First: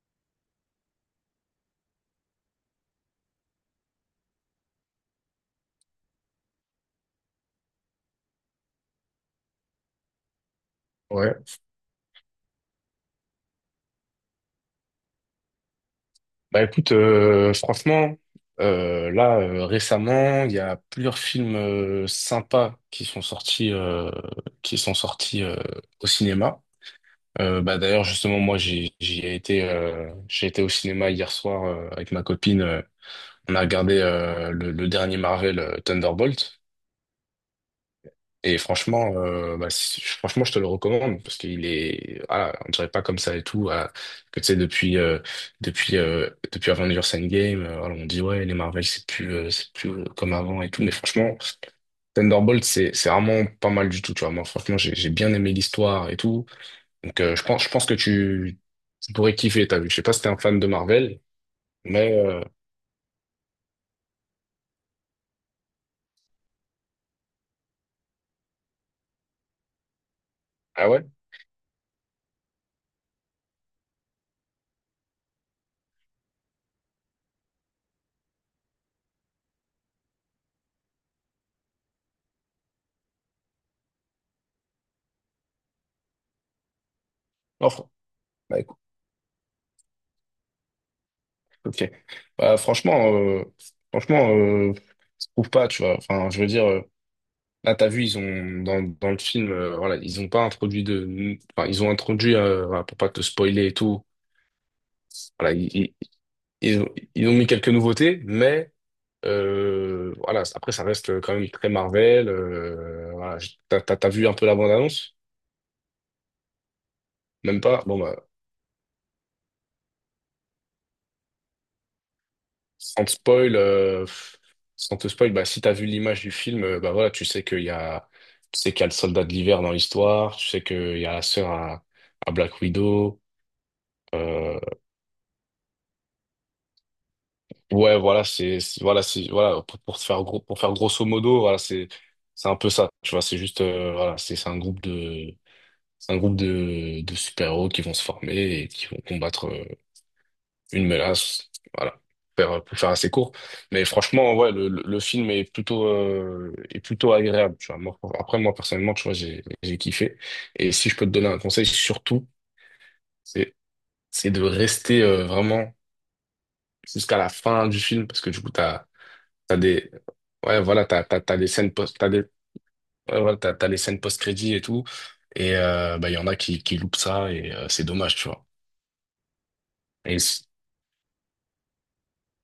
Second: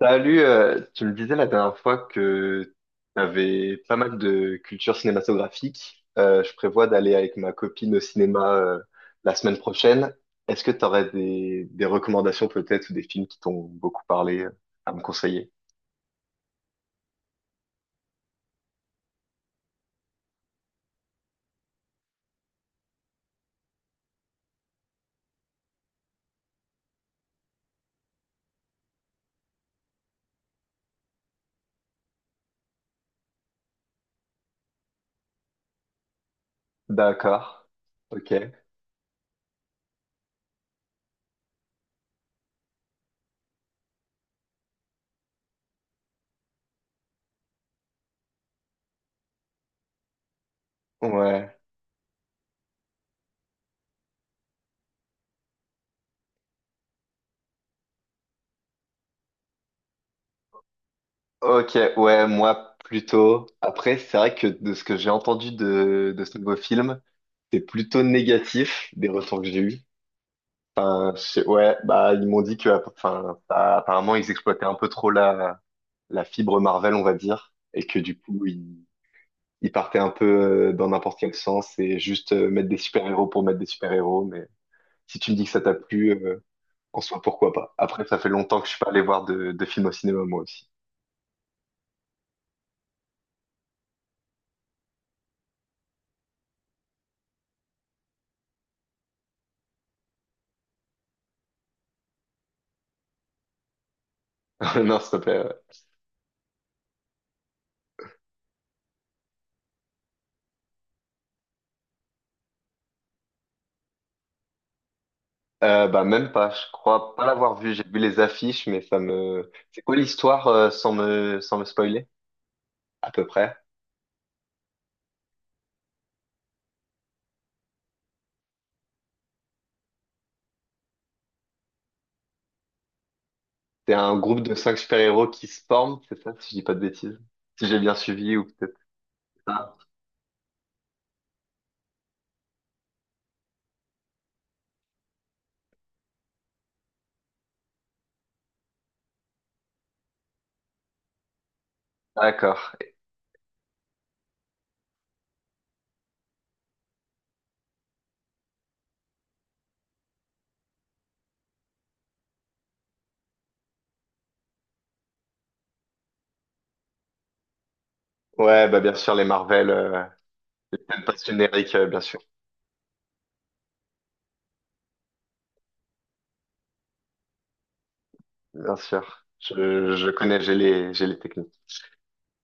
Salut, tu me disais la dernière fois que tu avais pas mal de culture cinématographique. Je prévois d'aller avec ma copine au cinéma la semaine prochaine. Est-ce que tu aurais Ouais. des recommandations peut-être ou des films qui t'ont beaucoup parlé à me conseiller? Bah écoute, franchement, là récemment, il y a plusieurs films sympas qui sont sortis, qui sont sortis euh, au cinéma. Bah d'ailleurs justement moi j'ai été au cinéma hier soir avec ma copine. On a regardé le dernier Marvel, Thunderbolt. D'accord. Ok. Et franchement, franchement, je te le recommande parce qu'il est, voilà, on dirait pas comme ça et tout. Voilà, que tu sais, depuis, euh, depuis Avengers Endgame, voilà, on dit ouais, les Marvel, c'est plus, comme avant et tout. Mais franchement, Ouais. Thunderbolt, c'est vraiment pas mal du tout. Tu vois, moi, franchement, j'ai bien aimé l'histoire et tout. Donc, je pense que tu pourrais kiffer. T'as vu, je sais pas si t'es un fan de Marvel, Ok, mais ouais, moi plutôt. Après, c'est vrai que de ce que j'ai entendu de ce nouveau film, c'est plutôt négatif des retours que j'ai eus. ah ouais, Ouais, bah ils m'ont dit que enfin, bah, apparemment ils exploitaient un peu trop la fibre Marvel, on va dire, et que ils partaient un peu dans n'importe quel sens et juste mettre des super-héros pour mettre des super-héros. Mais si tu me dis que ça t'a plu, en soi pourquoi non, pas. fr- Après, ça fait longtemps bah, que je écoute, suis pas allé voir de films au cinéma moi aussi. ok. Bah, franchement, je trouve pas. Tu vois, enfin, je veux dire. Là, t'as vu, ils ont dans le film, ils ont introduit, voilà, pour pas te spoiler et tout. Non, s'il te plaît. Ouais. Voilà, ils ont, ils ont mis quelques nouveautés, mais voilà, après ça reste quand même très Marvel. T'as vu un peu la bande-annonce? Bah même pas, je crois pas l'avoir Même vu. J'ai pas? Bon vu bah, les affiches, mais ça me. C'est quoi l'histoire sans me spoiler, sans à te peu près? spoil, euh, pff, sans te spoil, bah si t'as vu l'image du film, bah voilà, tu sais qu'il y a le soldat de l'hiver dans l'histoire, tu sais qu'il y a la sœur à Black Widow. C'est un groupe de euh, cinq super-héros qui se forment, c'est ça, si je dis pas de bêtises? Si j'ai bien Ouais, voilà, suivi, ou c'est, peut-être c'est- voilà, c'est, voilà, pas. pour, pour faire gros, pour faire grosso modo, voilà, c'est un peu ça, tu vois, c'est juste, c'est un groupe de super-héros qui vont se former et qui vont combattre une menace, voilà, D'accord. Pour faire assez court. Mais franchement, ouais, le film est plutôt agréable, tu vois. Moi, après, moi, personnellement, tu vois, j'ai kiffé. Et si je peux te donner un conseil, surtout, c'est, c'est de rester vraiment jusqu'à la fin du film parce que du coup, Ouais, bah bien sûr, les T'as Marvel, des, ouais, voilà, même pas t'as des scènes générique, post, bien sûr. ouais, voilà, t'as les scènes post-crédit et tout. Et, bah, il y en a qui loupent ça et c'est dommage, tu vois. Bien sûr. Je Et, connais, s- j'ai les techniques.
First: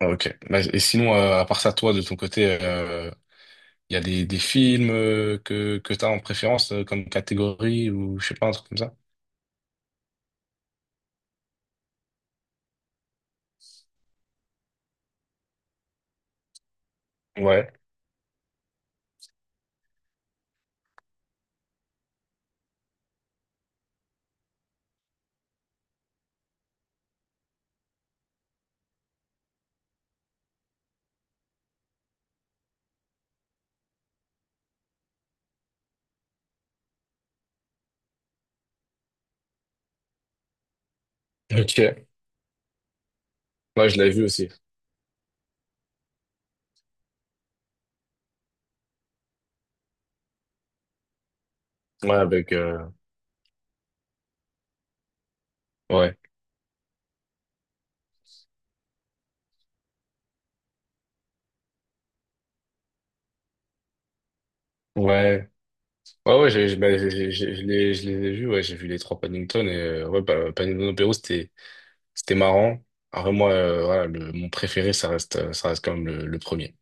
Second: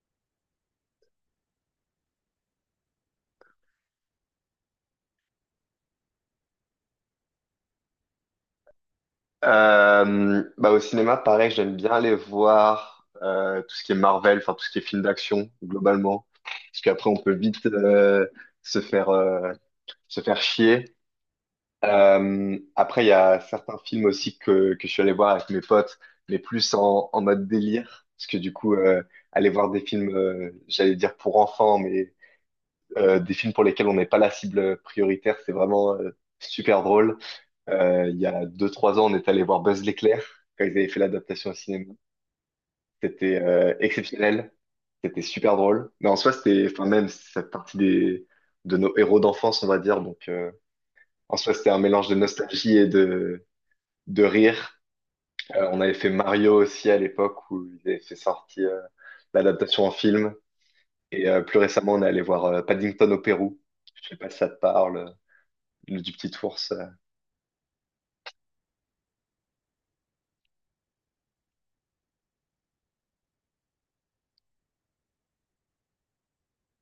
ah, ok. Bah, et sinon, à part ça, toi, de ton côté, il y a des films que t'as en préférence comme catégorie, ou je sais pas, un truc comme ça? Bah au cinéma, pareil, j'aime bien aller voir tout ce qui est Marvel, enfin tout ce qui est film d'action, globalement. Parce qu'après, on peut vite Ouais. Se faire, euh, se faire chier. Après, il y a certains films aussi que je suis allé voir avec mes potes, mais plus en mode délire. Parce que du coup, aller voir des films, j'allais dire pour enfants, mais des films pour lesquels on n'est pas la cible prioritaire, c'est vraiment super drôle. Il y a deux, trois ans, on est allé voir Buzz l'éclair quand ils avaient fait l'adaptation au cinéma. Ok. C'était Ouais, je l'avais vu aussi. exceptionnel. C'était super drôle. Mais en soi, c'était, enfin, même cette partie de nos héros d'enfance, on va dire. Donc, en soi, c'était un mélange Ouais, de avec, nostalgie et de rire. On avait fait ouais. Mario aussi à l'époque où ils avaient fait sortir l'adaptation en film. Et plus récemment, on est allé voir Paddington au Pérou. Je sais pas si ça te parle, Ouais. le du petit Ouais, ouais, ours. Je les ai vus, ouais, j'ai vu les trois Paddington et, ouais, bah, Paddington au c'était, c'était marrant. Après, moi, mon préféré, ça reste quand même le premier.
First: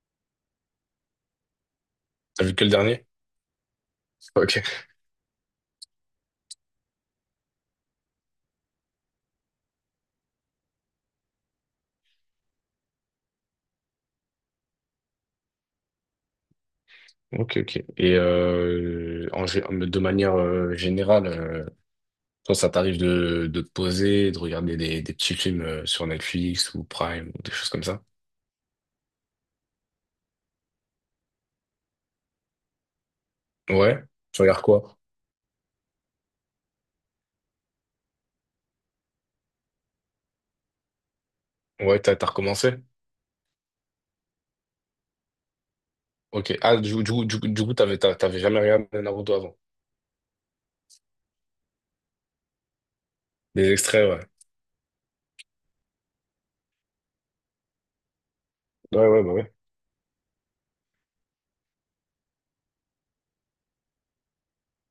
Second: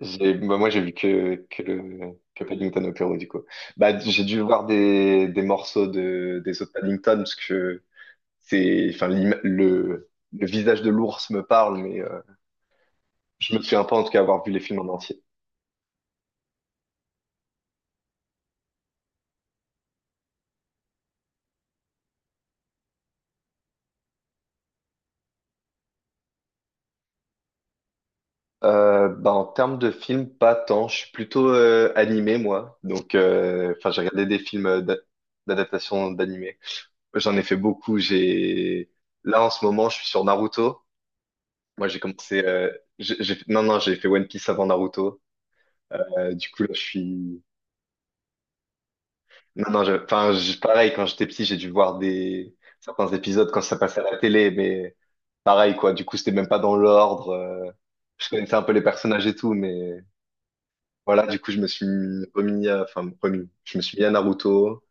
Bah, moi, j'ai vu que T'as vu que le Paddington au dernier? Pérou, du coup. Bah, j'ai dû Ok. voir des morceaux des autres Paddington parce que c'est, enfin, le visage de l'ours me parle, mais je me souviens pas en tout cas avoir vu les films en entier. Ok, ok. Et de manière générale, toi, ça t'arrive de te poser, de regarder des petits films sur Netflix ou Prime ou des choses comme ça? Bah, en termes de films, pas tant. Je suis plutôt animé, moi. Donc, enfin, j'ai Ouais. regardé des Tu regardes films quoi? d'adaptation d'animé. J'en ai fait beaucoup. J'ai là en ce moment, je suis sur Naruto. Moi, j'ai Ouais, t'as commencé. Recommencé? Non, non, j'ai fait One Piece avant Naruto. Du Ok. coup, là, Ah, je suis. du coup, t'avais jamais regardé Naruto avant. Non, non, pareil. Quand j'étais petit, j'ai dû voir des certains épisodes quand Des ça passait extraits, à la ouais. télé, mais pareil, quoi. Du coup, c'était même pas dans l'ordre. Je connaissais un peu les Ouais, ouais, personnages bah et ouais. tout, mais voilà, du coup, je me suis mis à Naruto.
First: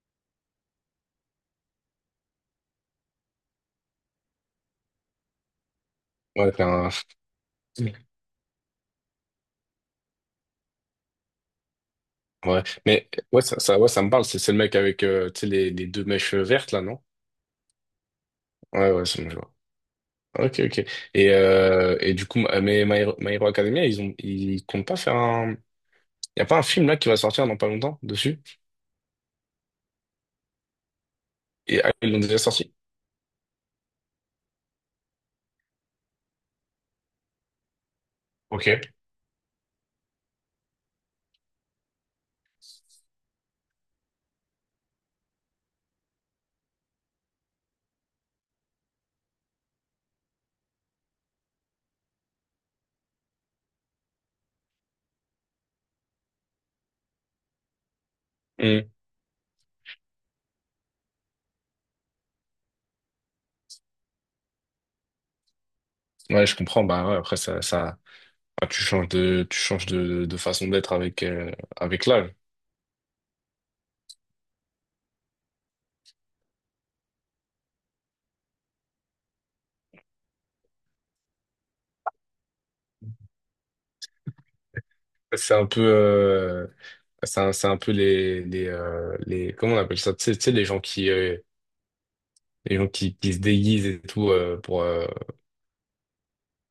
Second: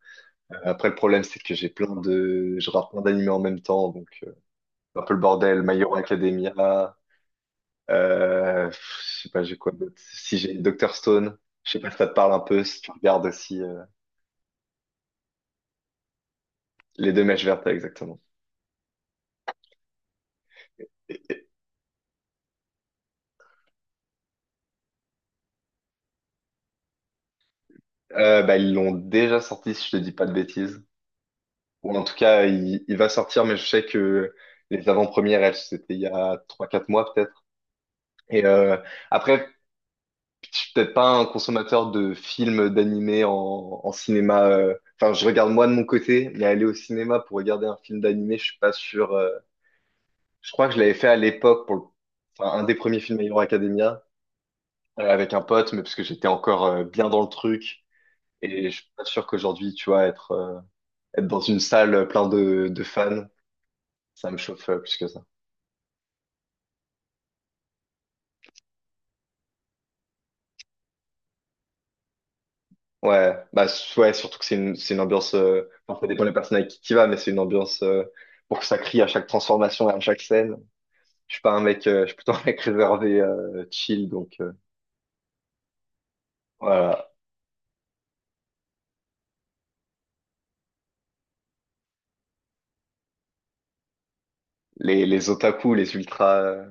Après, le problème, c'est que j'ai plein de, je rate plein d'animés en même temps, donc, c'est un peu le bordel. My Hero Ouais, t'es un, Academia, euh, pff, je sais pas, j'ai quoi d'autre. Si j'ai Doctor Stone, je sais pas si ça te parle un peu, Ouais, si tu mais regardes aussi, ouais, ça me parle. C'est le mec avec tu sais, les deux mèches vertes, là, non? les deux mèches vertes, exactement. Ouais, ouais, c'est bon, je ok, ok. Et- et- Et du coup, ma- mais My Hero, My Hero Academia, ils comptent pas faire un. Y a pas un film là qui va sortir dans pas longtemps dessus? Bah, ils l'ont déjà sorti, si je te dis pas de bêtises. Et ah, Ou en ils tout l'ont déjà cas, sorti? Il va sortir, mais je sais que les avant-premières, elles, c'était il y a trois, quatre mois, peut-être. Et, Ok. après, je suis peut-être pas un consommateur de films, d'animés en cinéma. Enfin, je regarde moi de mon côté, mais aller au cinéma pour regarder un film d'animé, je suis pas sûr. Je crois que je l'avais fait à l'époque enfin, un des premiers films My Hero Academia avec un pote, mais parce que j'étais encore bien dans le truc. Et je Hmm. suis pas sûr qu'aujourd'hui, tu vois, être dans une salle plein de fans, ça me chauffe plus que ça. Ouais, je comprends. Bah ouais, après, ça, ah, tu changes de façon d'être avec, avec l'âge. Ouais, surtout que c'est une ambiance. Enfin, ça dépend des personnes avec qui tu vas, mais c'est une ambiance pour que ça crie à chaque transformation et à chaque scène. Je suis pas un mec, Je suis plutôt un mec réservé, chill, donc C'est un peu, euh, voilà. c'est c'est un peu les, comment on appelle ça? Tu sais, les gens qui se déguisent et tout pour Les otaku, les ultras,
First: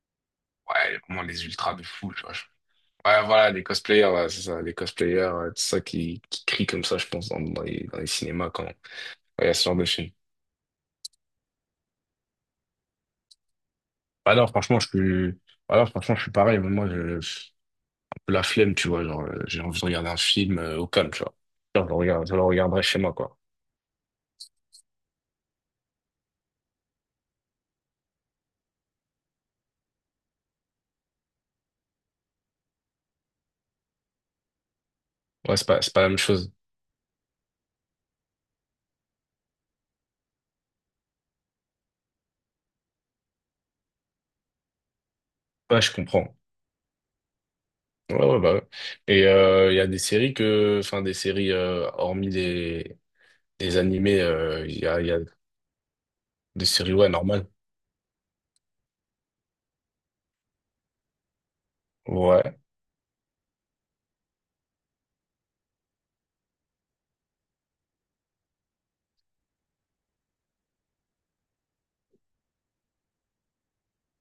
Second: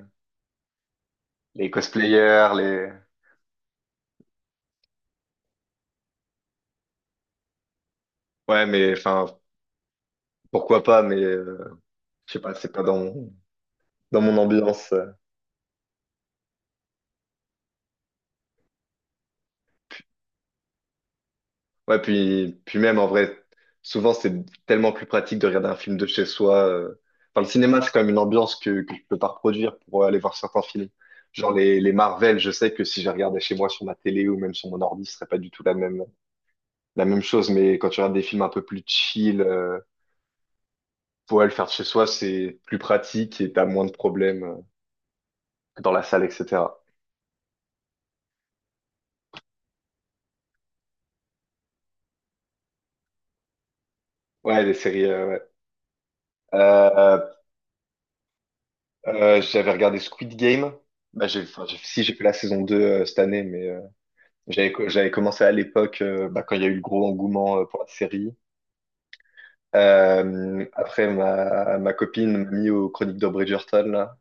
ouais vraiment les les ultras de fou, tu vois, je- cosplayers, les... ouais voilà les cosplayers, ouais, c'est ça, les cosplayers, c'est ça qui crient comme ça je pense dans dans les cinémas Ouais, mais enfin, quand il y a ce genre de film. pourquoi pas, mais je sais pas, c'est pas dans mon, dans mon alors franchement je ambiance. Suis alors franchement je suis pareil, mais moi je, un peu la flemme, tu vois, genre j'ai envie de regarder un film au calme, tu vois. Genre, je le Ouais, regarde je le puis regarderai même, chez en moi quoi. vrai, souvent, c'est tellement plus pratique de regarder un film de chez soi. Enfin, le cinéma, c'est quand même une ambiance que je peux pas reproduire pour aller voir certains films. Genre les Marvel, je sais que si je les regardais chez moi sur ma télé ou même sur mon ordi, ce serait pas du Ouais, tout c'est pas la même chose. la même chose, mais quand tu regardes des films un peu plus chill, pour le faire de chez soi, c'est plus pratique et t'as moins de problèmes que Ouais, dans je la salle, comprends. etc. Ouais ouais bah ouais. Et il y a des séries que enfin des séries hormis des animés, Ouais, les séries, il y a ouais. des séries, ouais, Euh, normal. J'avais regardé Squid Game. Si, j'ai fait la Ouais. saison 2 cette année, mais j'avais commencé à l'époque, bah, quand il y a eu le gros engouement pour la série. Après, ma copine m'a mis aux Chroniques de Bridgerton, là.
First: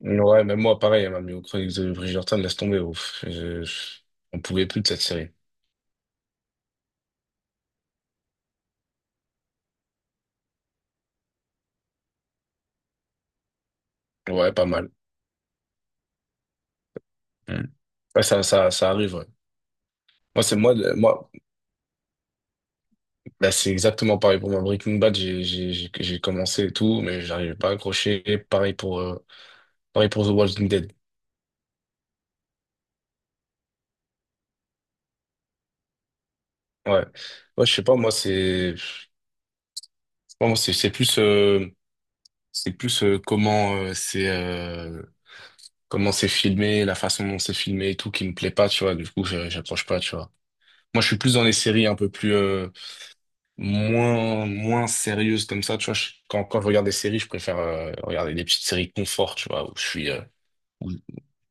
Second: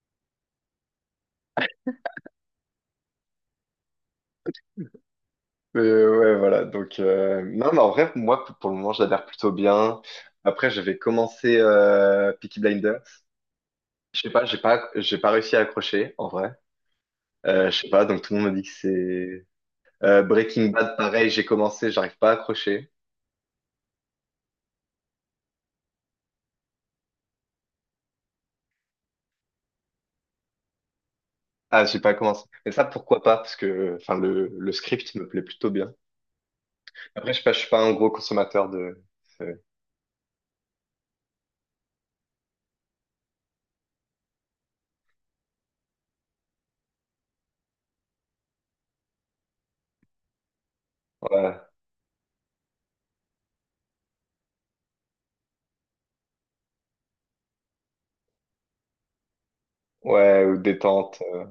Ouais, même moi, pareil, elle m'a mis aux chroniques de Bridgerton, laisse tomber. Ouf. On pouvait plus de cette série. Mais ouais, voilà. Donc, non, mais en vrai, moi, pour le moment, j'adhère plutôt bien. Après, j'avais commencé Peaky Blinders. Je sais pas, Ouais, pas mal. j'ai pas réussi à accrocher, en vrai. Mm. Je sais pas, donc Ouais, tout le monde me dit que ça arrive, ouais. c'est... Moi, c'est Breaking moi, le- Bad, moi, pareil, j'ai commencé, j'arrive pas à accrocher. bah, C'est exactement pareil pour moi. Breaking Bad, j'ai commencé et tout, mais j'arrivais pas à accrocher. Pareil pour, euh, pareil pour The Walking Dead. Ah, j'ai pas commencé. Mais ça, pourquoi pas? Parce que, enfin, le script me plaît plutôt bien. Ouais. Après, je sais pas, je Ouais, suis je pas sais un pas, gros moi, consommateur c'est, je de- moi, c'est plus, c'est plus, euh, comment, euh, c'est, euh, comment c'est filmé, la façon dont c'est filmé et tout qui me plaît pas, tu vois. Du coup, je- j'accroche pas, tu vois. Moi, je suis plus dans les Ouais, séries un peu plus moins moins sérieuses comme ça. Tu vois, je- quand je regarde des séries, je préfère regarder des petites séries confort, tu vois, où je suis ouais, ou où- détente.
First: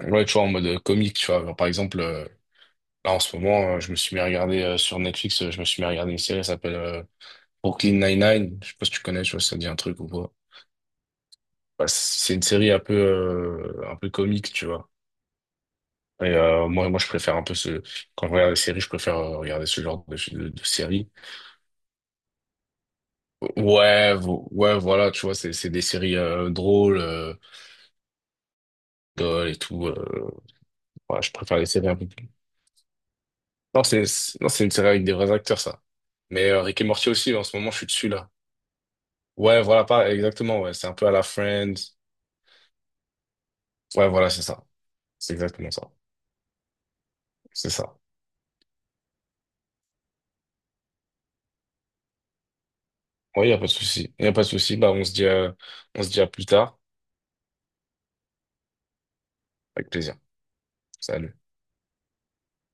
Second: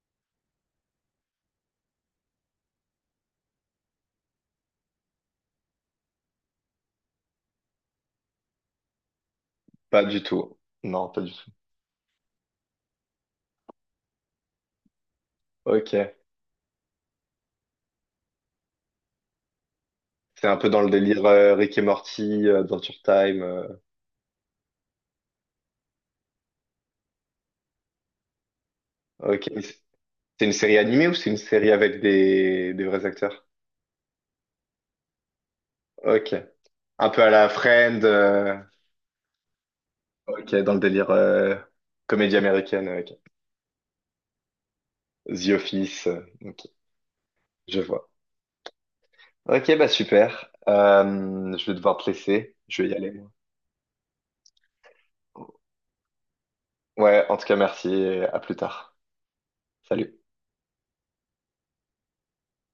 ouais, tu vois, en mode comique, tu vois. Genre, par exemple, là en ce moment, je me suis mis à regarder sur Netflix, je me suis mis à regarder une série, elle s'appelle Brooklyn Nine-Nine. Je sais pas si tu connais, tu vois, si ça te dit un truc Pas ou du quoi. tout. Non, pas du tout. Bah, c'est une série un peu comique, tu vois. Ok. Et moi, je préfère un peu ce quand je regarde des séries, je préfère regarder ce genre C'est un de peu dans le séries. délire Rick et Morty, Adventure Time. Ouais, ouais, voilà, tu vois, c'est des séries drôles Ok. et tout. C'est une série animée ou Ouais, c'est je une préfère les série séries un avec peu plus. Des vrais acteurs? Non, c'est une série avec des vrais acteurs, ça. Ok. Mais Rick et Morty Un peu à aussi, en la ce moment, je suis Friend. dessus là. Ouais, voilà, pas Ok, exactement. dans Ouais, le c'est un peu délire à la Friends. comédie américaine. Ok. Ouais, voilà, c'est ça. C'est The exactement ça. Office. Ok, C'est je ça. vois. Ok, bah super. Je vais devoir te laisser. Je vais y aller, moi. Ouais, y a pas de souci. Y a pas de souci. Bah, on se dit à plus tard. Ouais, en tout cas, merci et à plus tard. Avec plaisir. Salut. Salut.